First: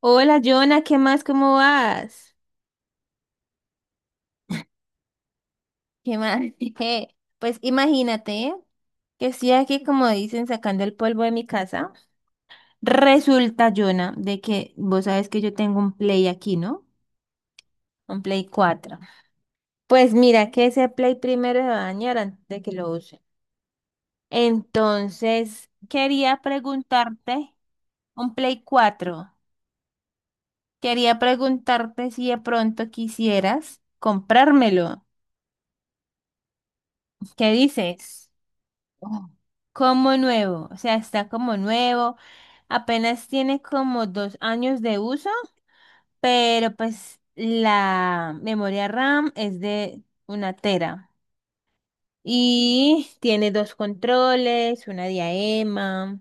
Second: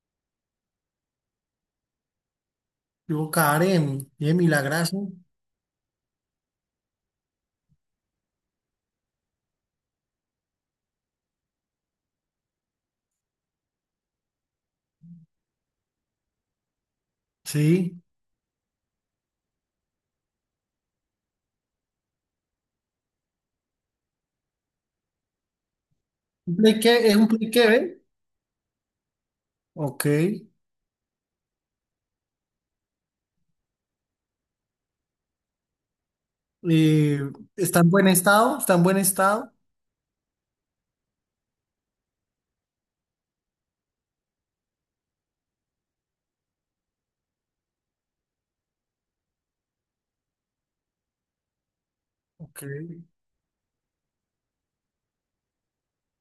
Hola, Jonah, ¿qué más? ¿Cómo vas? Yo, Karen, bien, milagrazo. ¿Qué más? Pues imagínate que estoy aquí, como dicen, sacando el polvo de mi casa. Resulta, Jonah, de que vos sabes que yo tengo un Play aquí, ¿no? Sí. Un Play 4. Pues mira que ese Play primero se va a dañar antes de que lo use. Entonces, quería ¿Un Play que, ¿es un Play preguntarte, que ve? un Play 4. Ok. Quería preguntarte si de pronto quisieras comprármelo. Eh, ¿Qué ¿Está en buen dices? estado? ¿Está en buen Oh. estado? Como nuevo, o sea, está como nuevo, apenas tiene como 2 años de uso, pero pues la memoria RAM es de una tera Ok. y tiene dos controles, una diadema,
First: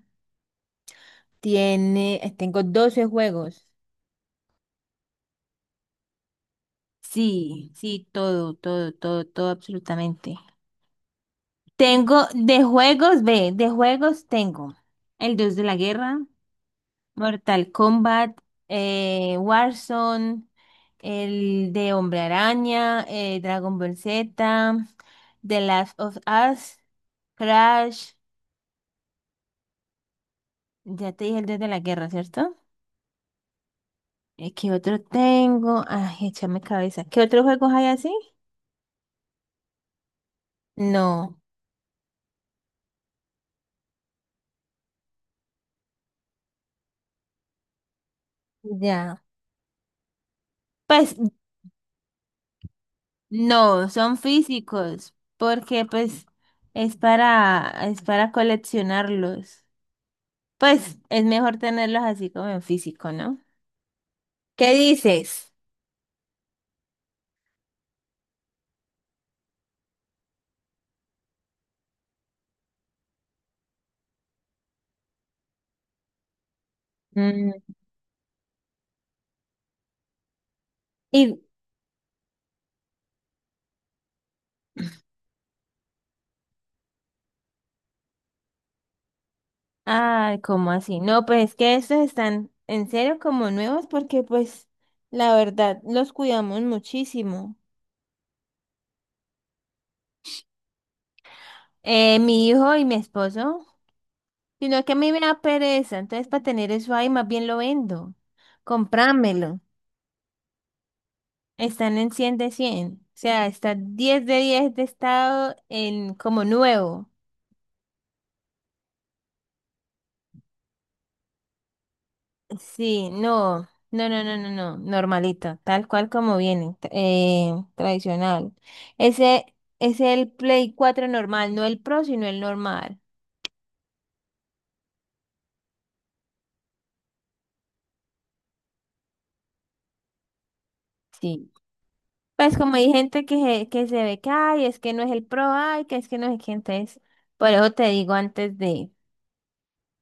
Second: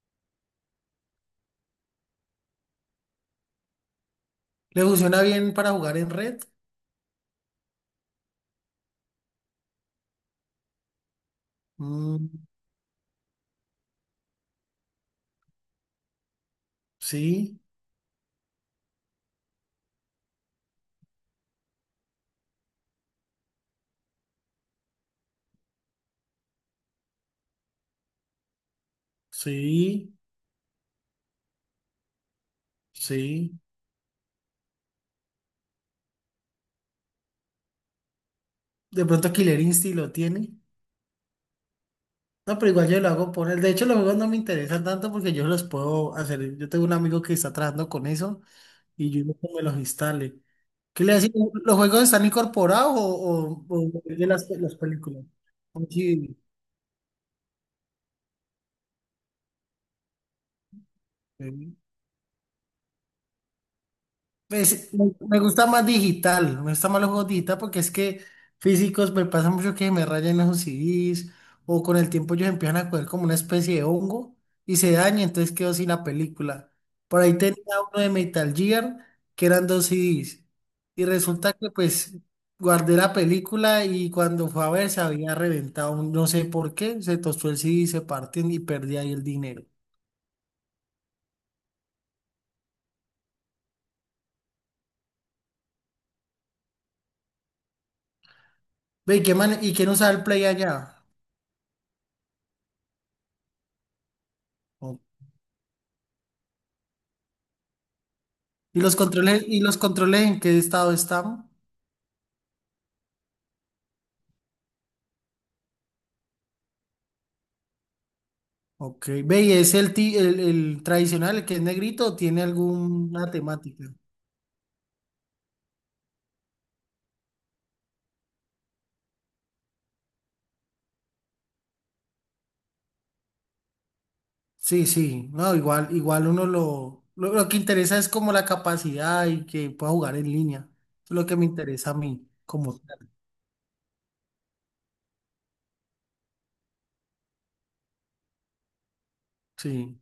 tengo 12 juegos. ¿Le funciona bien para jugar en red? Sí, sí, todo, todo, todo, todo, absolutamente. Tengo Mm, de juegos, ve, de juegos tengo el Dios de la Guerra. sí, Mortal Kombat, Warzone, el de Hombre Araña, Dragon Ball Z, The Last of Us, Crash, sí, ya te dije el Dios de la Guerra, ¿cierto? sí. ¿Qué otro tengo? Ay, échame cabeza. ¿Qué otros juegos hay así? De pronto Killer Instinct lo tiene. No, No, pero igual yo lo hago por él. De hecho, los juegos no me interesan tanto porque yo los puedo hacer. Yo tengo un amigo que está trabajando con eso y ya. yo digo que me los instale. ¿Qué le Pues decía? ¿Los juegos están incorporados o, o, no, o son de las físicos, películas? porque pues Sí, es para coleccionarlos. Pues es mejor sí. tenerlos así como en físico, ¿no? ¿Qué Pues, me dices? gusta más digital, me gusta más los juegos digital porque es que físicos me pasa mucho que me rayan esos CDs o con el tiempo ellos empiezan a coger como una especie de hongo y se daña, entonces quedo sin la película. Por ahí Mm. tenía uno de Metal Gear que eran dos CDs y Y, resulta que pues guardé la película y cuando fue a ver se había reventado, no sé por qué, se tostó el CD, se partió y perdí ahí el dinero. ah, ¿cómo así? No, pues es que estos están en serio como nuevos porque pues la verdad los cuidamos muchísimo. Ve, ¿y qué man y quién usaba el Play allá? Mi hijo y mi esposo, sino que a Ok. mí me da pereza, entonces para tener eso ahí más bien lo vendo. ¿Y los controles, Comprámelo. En qué estado están? Están en 100 de 100, o sea, está 10 de estado en como nuevo. Ok. Ve, ¿y es el, el tradicional, el que es negrito, o tiene Sí, alguna no, temática? no, no, no, no, no, normalito, tal cual como viene, tradicional. Ese es el Play 4 normal, no el Pro, sino el normal. Sí, sí. No, igual, igual uno lo que interesa es como la capacidad y que pueda jugar en línea. Eso es lo que me Sí. interesa a mí, Pues como como hay tal. gente que se, ve que, ay, es que no es el Pro, ay, que es que no es que entonces, por eso te digo antes de, Sí.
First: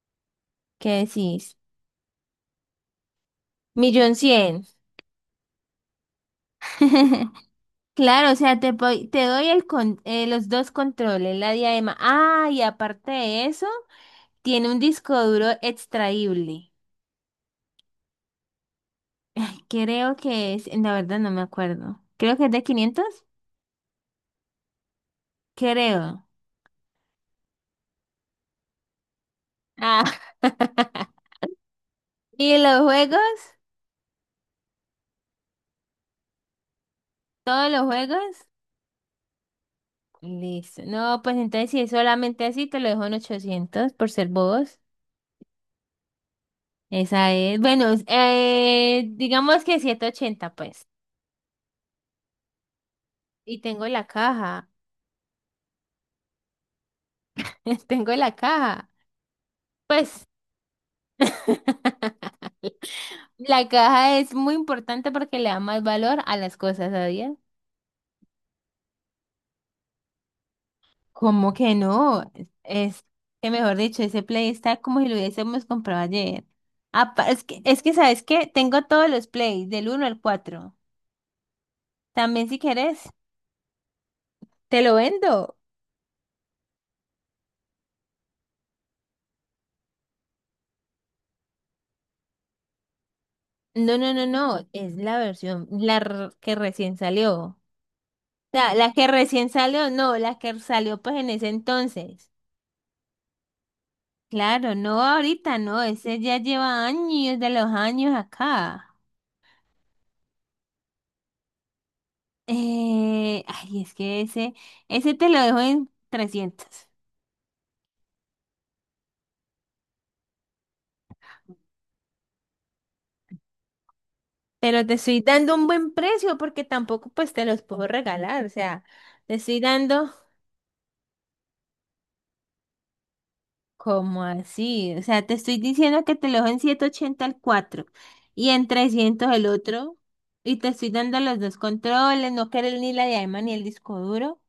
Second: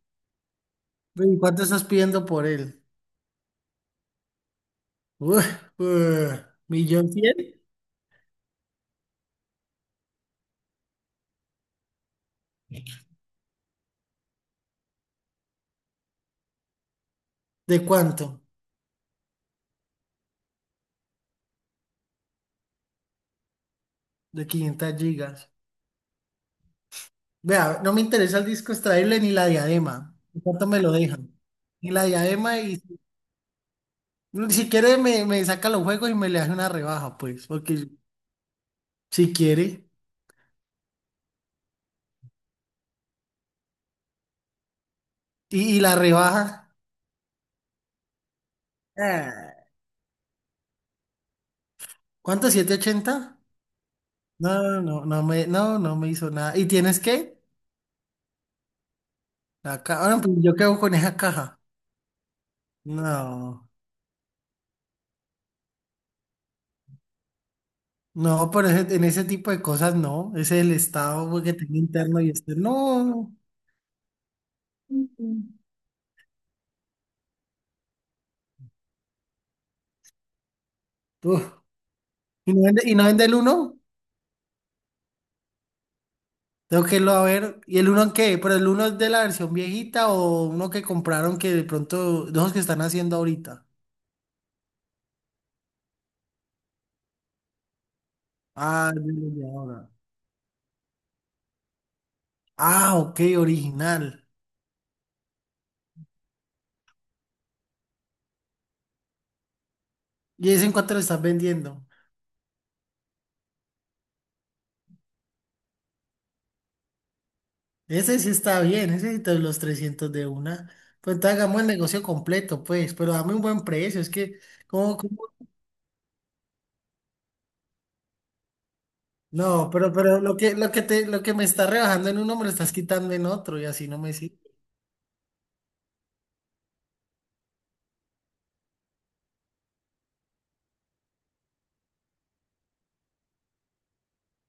¿qué Ve, ¿y decís? cuánto estás pidiendo por él? Millón cien. Uf, uf, ¿millón cien? Claro, o sea, te doy los dos controles, la diadema. Ah, y aparte de eso, tiene un disco duro extraíble. ¿De cuánto? Creo que es, la verdad no me acuerdo. Creo que es de 500. De 500 gigas. Creo. Vea, no me interesa el disco extraíble ni la diadema. Ah. ¿Cuánto me lo dejan? Ni la ¿Y diadema y los juegos? si quiere me, me saca los juegos y me le hace una rebaja, pues, ¿Todos los porque juegos? si quiere. Listo. No, pues entonces si es solamente así, te lo dejo en 800 por ser bobos. Y la rebaja. Esa es. Bueno, Ah, digamos que 180 pues. ¿cuánto? ¿Siete ochenta? Y tengo la caja. No, no me hizo nada. ¿Y tienes qué? Tengo la caja. Ah, no, Pues. pues yo quedo con esa caja. La No, caja es muy importante porque le da más valor a las cosas, ¿sabías? no, pero en ese tipo de cosas no. Ese es el estado pues, ¿Cómo que que tengo interno no? y Es externo. que mejor dicho, ese play está como si lo No. hubiésemos comprado ayer. Es que, ¿sabes qué? Tengo todos los plays, del uno al cuatro. Uf, También ¿y si no vende, querés, el uno? te lo vendo. Tengo que irlo a ver. ¿Y el uno en qué? ¿Pero el uno es de la versión viejita o uno que compraron que de pronto, de esos que están haciendo ahorita? No, no, no, no, es la versión, que recién salió. O sea, Ah, la es que de los de recién ahora. salió, no, la que salió pues en ese entonces. Ah, ok, original. Claro, no ahorita, no, ese ya lleva años de los años acá. ¿Y ese en cuánto lo estás vendiendo? Es que ese te lo dejo en 300. Ese sí está bien, ese sí te doy los 300 de una. Pues entonces hagamos el negocio completo, pues, pero dame un buen precio, es que, Pero te ¿cómo, cómo? estoy dando un buen precio porque tampoco pues te los puedo regalar. O sea, te estoy No, dando pero lo que me está rebajando en uno me lo estás quitando en otro y así no me como sirve. así. O sea, te estoy diciendo que te lo dejo en 180 el 4 y en 300 el otro. Y te estoy dando los dos controles, no querés ni la diadema ni el disco duro.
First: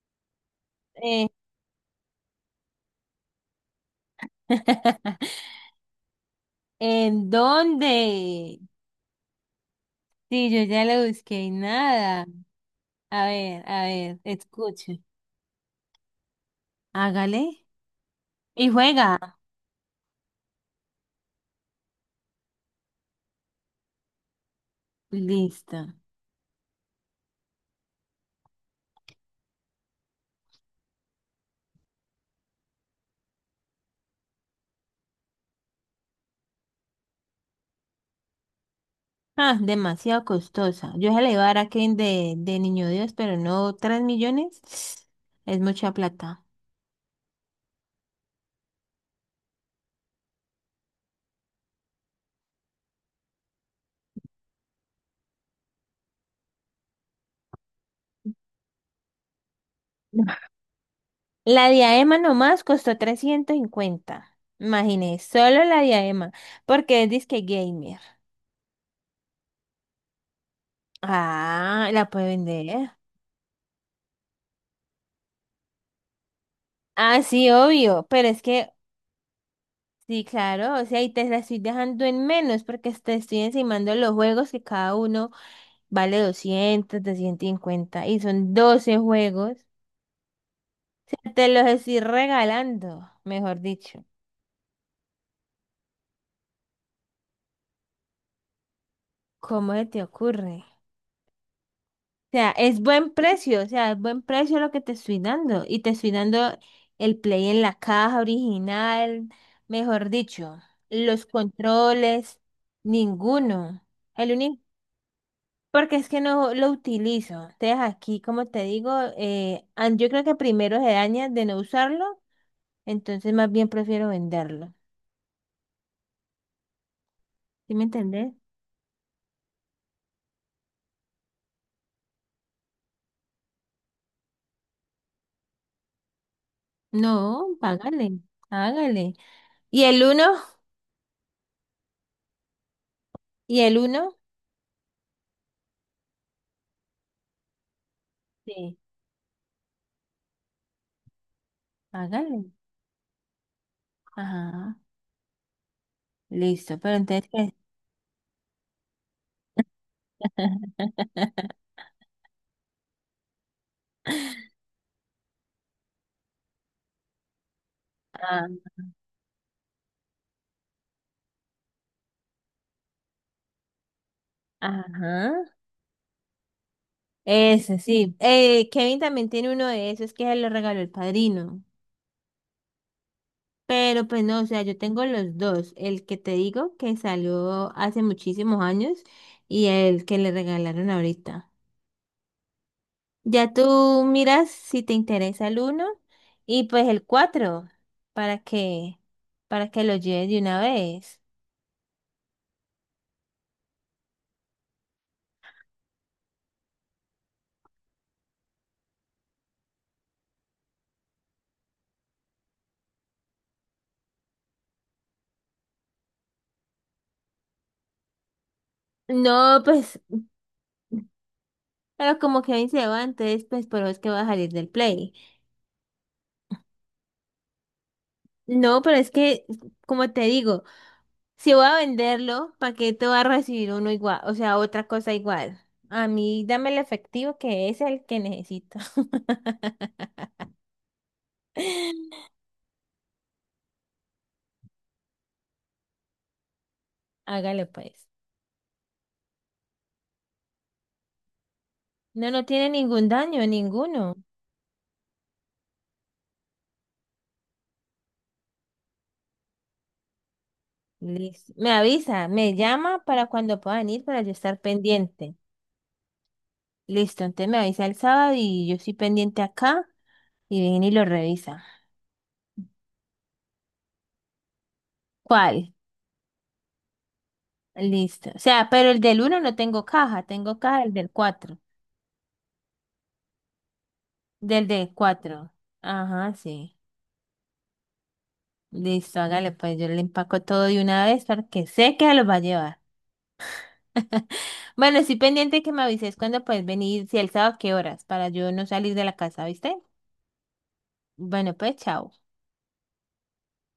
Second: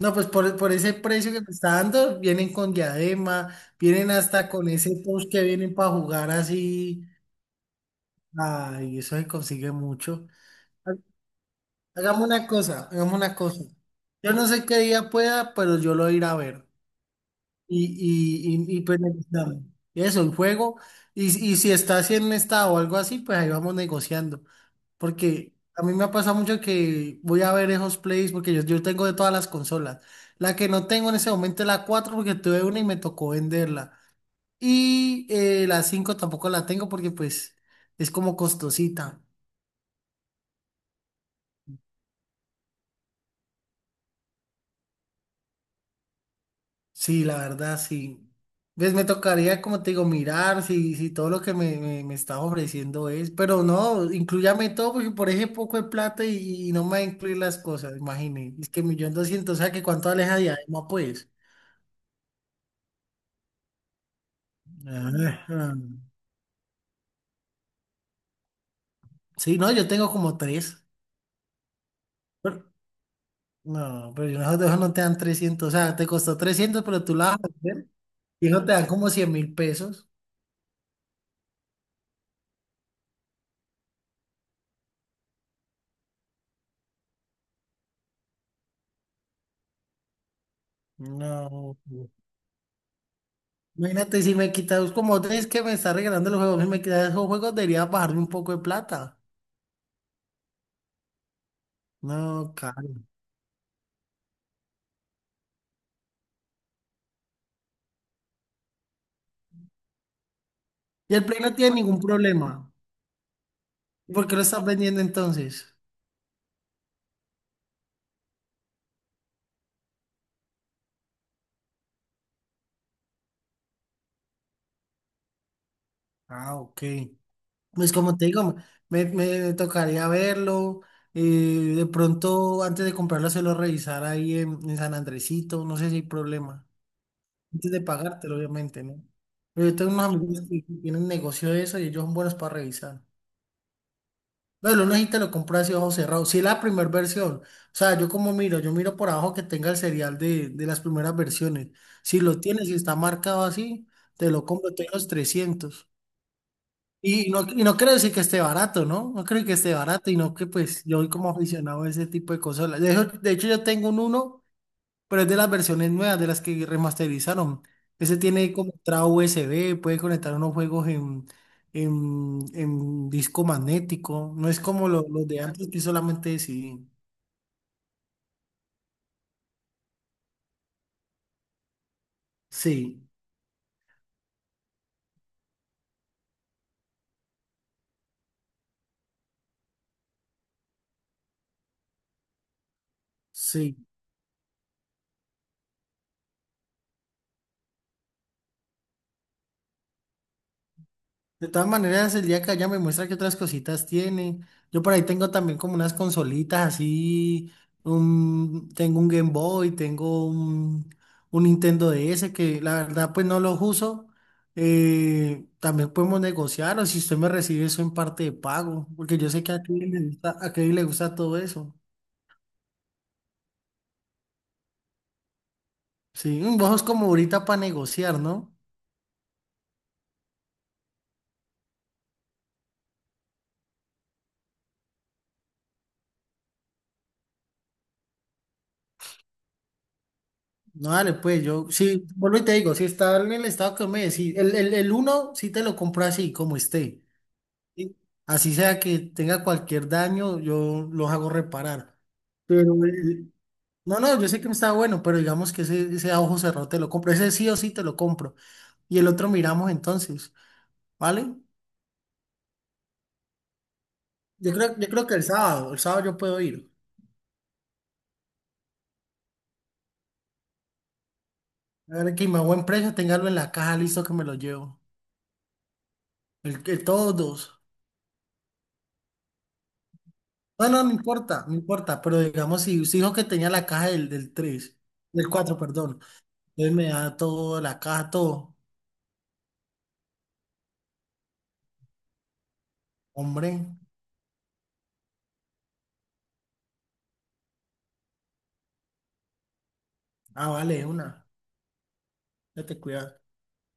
No, pues por ese Eh. precio que me está dando, vienen con diadema, vienen hasta con ese post que vienen para jugar así. ¿En dónde? Ay, eso se consigue mucho. Sí, yo ya Ha- lo busqué y Hagamos nada. una cosa, hagamos una cosa. A ver, Yo no sé qué escuche. día pueda, pero yo lo iré a ver. Hágale Y, y y, y, y pues juega. negociamos. Eso, el juego. Y, y si está así en estado o algo así, pues ahí vamos negociando. Porque a Listo. mí me ha pasado mucho que voy a ver esos plays porque yo tengo de todas las consolas. La que no tengo en ese momento es la 4 porque tuve una y me tocó venderla. Y la 5 tampoco la tengo porque pues es como costosita. Ah, demasiado costosa. Yo se la iba a dar a Kevin de Niño Dios, pero no, 3 millones es mucha plata. Sí, la verdad, sí. ¿Ves? Me tocaría, como te digo, mirar si, si todo lo que me está ofreciendo es. Pero no, incluyame todo porque por ese poco de plata y no me va a incluir las cosas, imagínate. Es que millón doscientos, o sea que cuánto aleja de Adema, pues. La diadema nomás costó 350. Imagínese, solo Ajá. la diadema, porque es disque gamer. Sí, no, yo tengo como tres. Ah, la puede Pero- vender. no, pero yo nosotros no te dan trescientos. O sea, te costó 300, pero tú Ah, la vas a sí, hacer. obvio, pero es Y eso que, te dan como $100.000. sí, claro, o sea, y te la estoy dejando en menos porque te estoy encimando los juegos que cada uno vale 200, 250 y son 12 juegos. Te los No. estoy regalando, mejor dicho. Imagínate si me quitas, como tres que me está regalando los juegos, si me quitas esos juegos, debería bajarme un poco de plata. ¿Cómo se te ocurre? O sea, No, es caro. buen precio, o sea, es buen precio lo que te estoy dando. Y te estoy dando el play en la caja original, mejor dicho, Y los el Play no tiene ningún controles, problema. ninguno. ¿Y por El qué lo único, estás vendiendo entonces? porque es que no lo utilizo. Entonces aquí, como te digo, yo creo que primero se daña de no usarlo, entonces más bien prefiero venderlo. Ah, ok. ¿Sí me Pues como te entendés? digo, me tocaría verlo. De pronto, antes de comprarlo, se lo revisar ahí en San Andresito. No sé si hay problema. No, Antes de págale, pagártelo, obviamente, ¿no? hágale. Pero yo ¿Y tengo el unos uno? amigos que tienen negocio de eso y ellos son buenos para revisar. ¿Y el uno? No, lo necesita lo compra así ojo cerrado. Si es la primera versión. O sea, yo como miro, yo Sí, miro por abajo que tenga el serial de las primeras versiones. Si lo hágale. tienes, si está marcado así, te lo compro, Ajá, tengo los 300. listo, pero entonces... ¿qué? Y no creo decir que esté barato, ¿no? No creo que esté barato y no que pues yo soy como aficionado a ese tipo de consolas. De hecho, yo tengo un uno, pero es de las versiones nuevas, de las que remasterizaron. Ese tiene Ah, como entrada USB, puede conectar unos juegos en, en disco magnético. No es como los de ajá, antes que solamente sí. ese sí. Kevin también tiene uno de esos que se lo regaló el padrino. Sí, Pero pues no, o sea, yo tengo los dos. El que te digo que salió hace muchísimos años y el que le regalaron ahorita. Ya sí. tú miras si te interesa el uno y pues el cuatro para que para que lo lleves de una vez. De todas maneras, el día que allá me muestra qué otras cositas tiene. Yo por ahí tengo también como unas consolitas así. Tengo un Game Boy, tengo un Nintendo DS que la verdad pues no los uso. También podemos negociar o si usted me recibe eso en parte de pago, porque yo sé que No, a Kevin pues, le gusta, a Kevin le gusta todo eso. pero como que ahí se va, entonces, pues, por eso es que va a salir del Play. Sí, mm, vos sos como ahorita para negociar, ¿no? No, pero es que, como te digo, si voy a venderlo, ¿para qué te va a recibir uno igual? O sea, otra cosa igual. A mí, dame el efectivo que es el que necesito. No, dale, pues yo, sí, vuelvo y te digo, si está en el estado que me decís, el uno sí te lo compro así, como esté. Hágale, ¿Sí? pues. Así sea que tenga cualquier daño, yo los hago reparar. No, no tiene Pero, ningún daño, no, ninguno. no, yo sé que no está bueno, pero digamos que ese a ojo cerrado te lo compro. Ese sí o sí te lo compro. Y el otro miramos entonces, ¿vale? Listo. Me avisa, me llama para cuando puedan ir, para yo estar Yo creo que pendiente. El sábado yo puedo ir. Listo, entonces me avisa el sábado y yo estoy pendiente acá y viene y lo revisa. A ver que me a buen precio, téngalo en la caja, listo que me lo llevo. ¿Cuál? Todos dos. Listo. O sea, pero el del uno no tengo caja, tengo No, caja no no del importa, no cuatro. importa, pero digamos, si usted dijo que tenía la caja del, del Del 3 del del 4. 4 perdón, Ajá, entonces sí. me da todo, la caja, todo. Listo, hágale, pues yo le empaco todo de una vez porque sé que se los va a llevar. Hombre, Bueno, estoy pendiente que me avises cuando puedes venir, si el sábado, qué horas, para yo no salir de la casa, ¿viste? ah, vale, una. Bueno, pues chao. Date cuidado.